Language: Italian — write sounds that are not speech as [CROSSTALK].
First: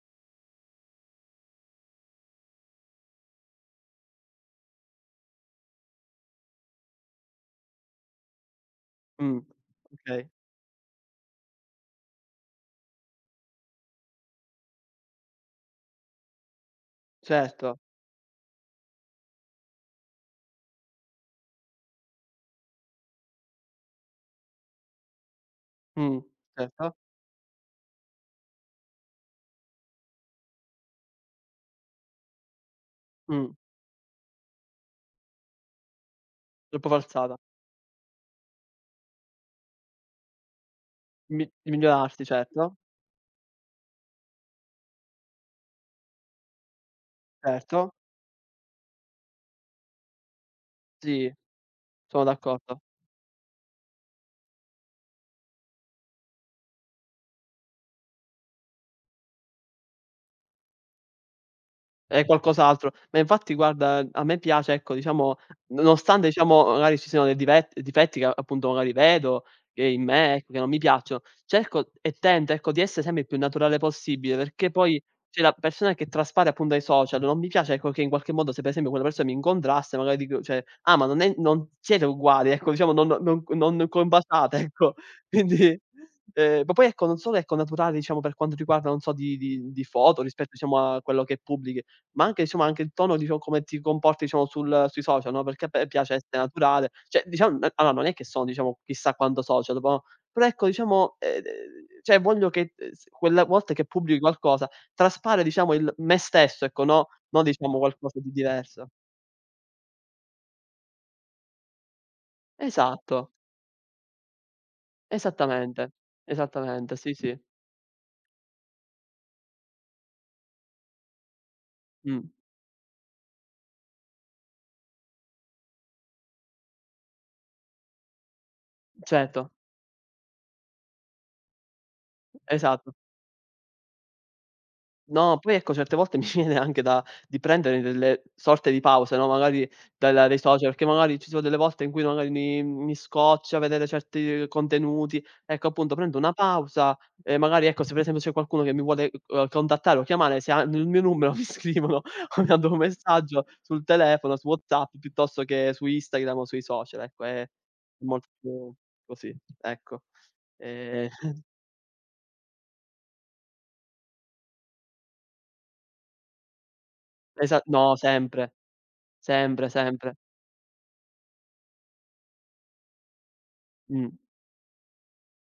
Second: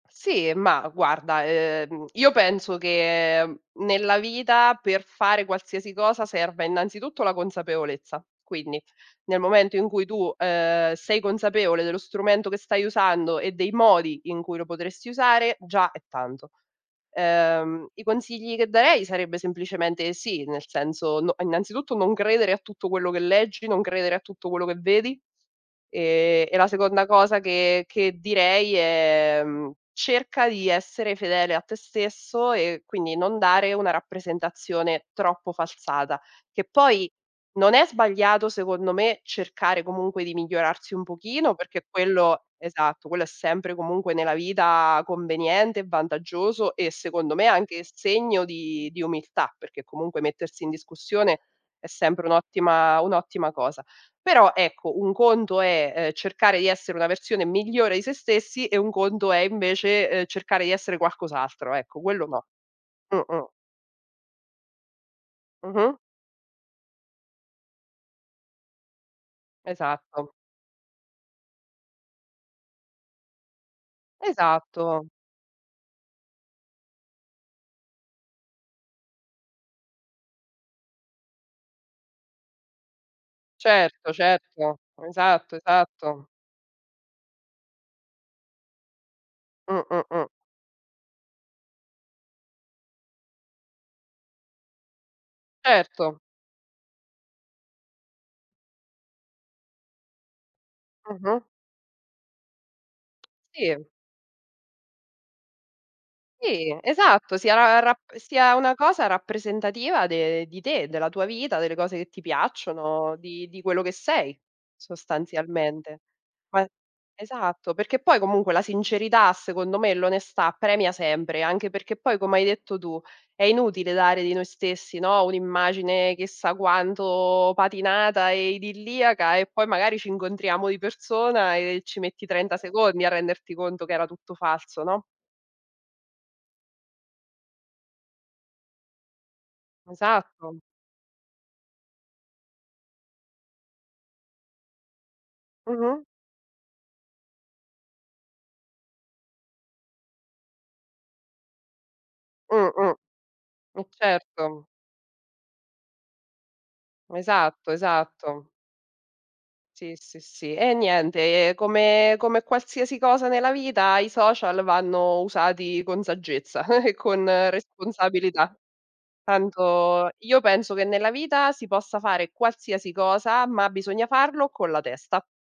Sì, ma guarda, ehm, io penso che, ehm, nella vita per fare qualsiasi cosa serva innanzitutto la consapevolezza. Quindi, Mh, nel momento in cui okay. tu, ehm, sei consapevole dello strumento che stai usando e dei modi in cui lo potresti usare, già è tanto. Certo. Ehm, i consigli che darei sarebbe semplicemente sì, nel senso no, innanzitutto non credere a tutto quello che leggi, non credere a tutto quello che vedi, Mh, ehm, e la certo. seconda cosa che che direi è, mhmm, cerca di essere fedele a te stesso e quindi non Mh. dare una rappresentazione troppo falsata. Che Troppo poi falsata. non è sbagliato secondo me cercare comunque di migliorarsi un Mi pochino, di perché migliorarsi quello certo. esatto, quello è sempre comunque nella vita conveniente e vantaggioso e secondo me anche s Certo. segno di di umiltà, perché comunque mettersi in Sì. discussione è Sono sempre d'accordo. un'ottima un'ottima cosa. Però ecco, un conto è, ehm, cercare di essere una versione migliore di se stessi e un conto è invece, ehm, cercare di essere qualcos'altro, ecco, È quello no. qualcos'altro. Ma Mh, mh. infatti guarda, ehm, a me piace ecco diciamo, Mh-mh. nonostante diciamo magari ci siano dive difetti che appunto magari vedo, che in Esatto. me, che non mi piacciono, cerco e tento ecco, di essere sempre il più naturale possibile, perché poi Esatto. cioè la persona che traspare appun dai social, non mi piace, ecco, che in qualche modo, se per esempio quella persona mi incontrasse, magari dico, cioè: "Ah ma non è non siete uguali", ecco, diciamo. "Non no non Certo, combaciate," certo, ecco; esatto, quindi esatto. ehm, ma poi ecco, non solo ecco naturale, diciamo, per quanto riguarda, non so, di di Mh, di mh, foto mh. rispetto diciamo a quello che pubblichi, ma anche insomma, anche il tono diciamo, come ti comporti diciamo sul sui social, no, perché a me piace Erto. esse naturale, cioè dicia mhmm, allora non è che sono diciamo, chissà quanto social dopo, oh, però ecco diciamo, ehm, Mh-mh. d ehm cioè voglio che, ehm, s quella volta Sì. che pubbli qualcosa traspare diciamo il me stesso, Sì ecco, no, esatto, no sia diciamo ra rapp qualcosa di sia una diverso. cosa rappresentativa de di te, della tua vita, delle cose che ti piacciono, Esatto. di di quello che sei Esattamente, sostanzialmente. Poi esattamente, sì, sì. esatto, perché poi comunque la sincerità secondo me, l'onestà premia sempre, anche perché poi Mh. come hai detto tu, è inutile dare di noi stessi, no, un'immagine chissà quanto patinata e idilliaca e Certo. poi magari ci incontriamo di persona e ci metti 30 Esatto. secondi a renderti conto che era tutto falso, no? No, poi ecco certe volte mi viene anche da di prendere delle sorte di pause, no, magari dal dai Esatto. social, che magari ci sono delle volte in cui magari mi mi scoccia vedere certi contenuti. Ecco appunto, Mh-mh. prendo una pausa e magari ecco, se per esempio c'è qualcuno che mi vuole, ehm, contattare o chiamare, se hanno il mio numero mi scrivono o mi Mh, mandano mh. messaggio sul Eh telefono, su certo. WhatsApp piuttosto che su Instagram o sui social; ecco, è Esatto, molto esatto. così, Sì, ecco. sì, sì. E Ehm [CHUCKLES] niente, ehm, come come qualsiasi cosa nella vita i social vanno usati con saggezza [CHUCKLES] e con Esa no, sempre. responsabilità. Sempre, Tanto sempre. io penso che nella vita si possa fare qualsiasi cosa, ma bisogna Mh. farlo con la testa.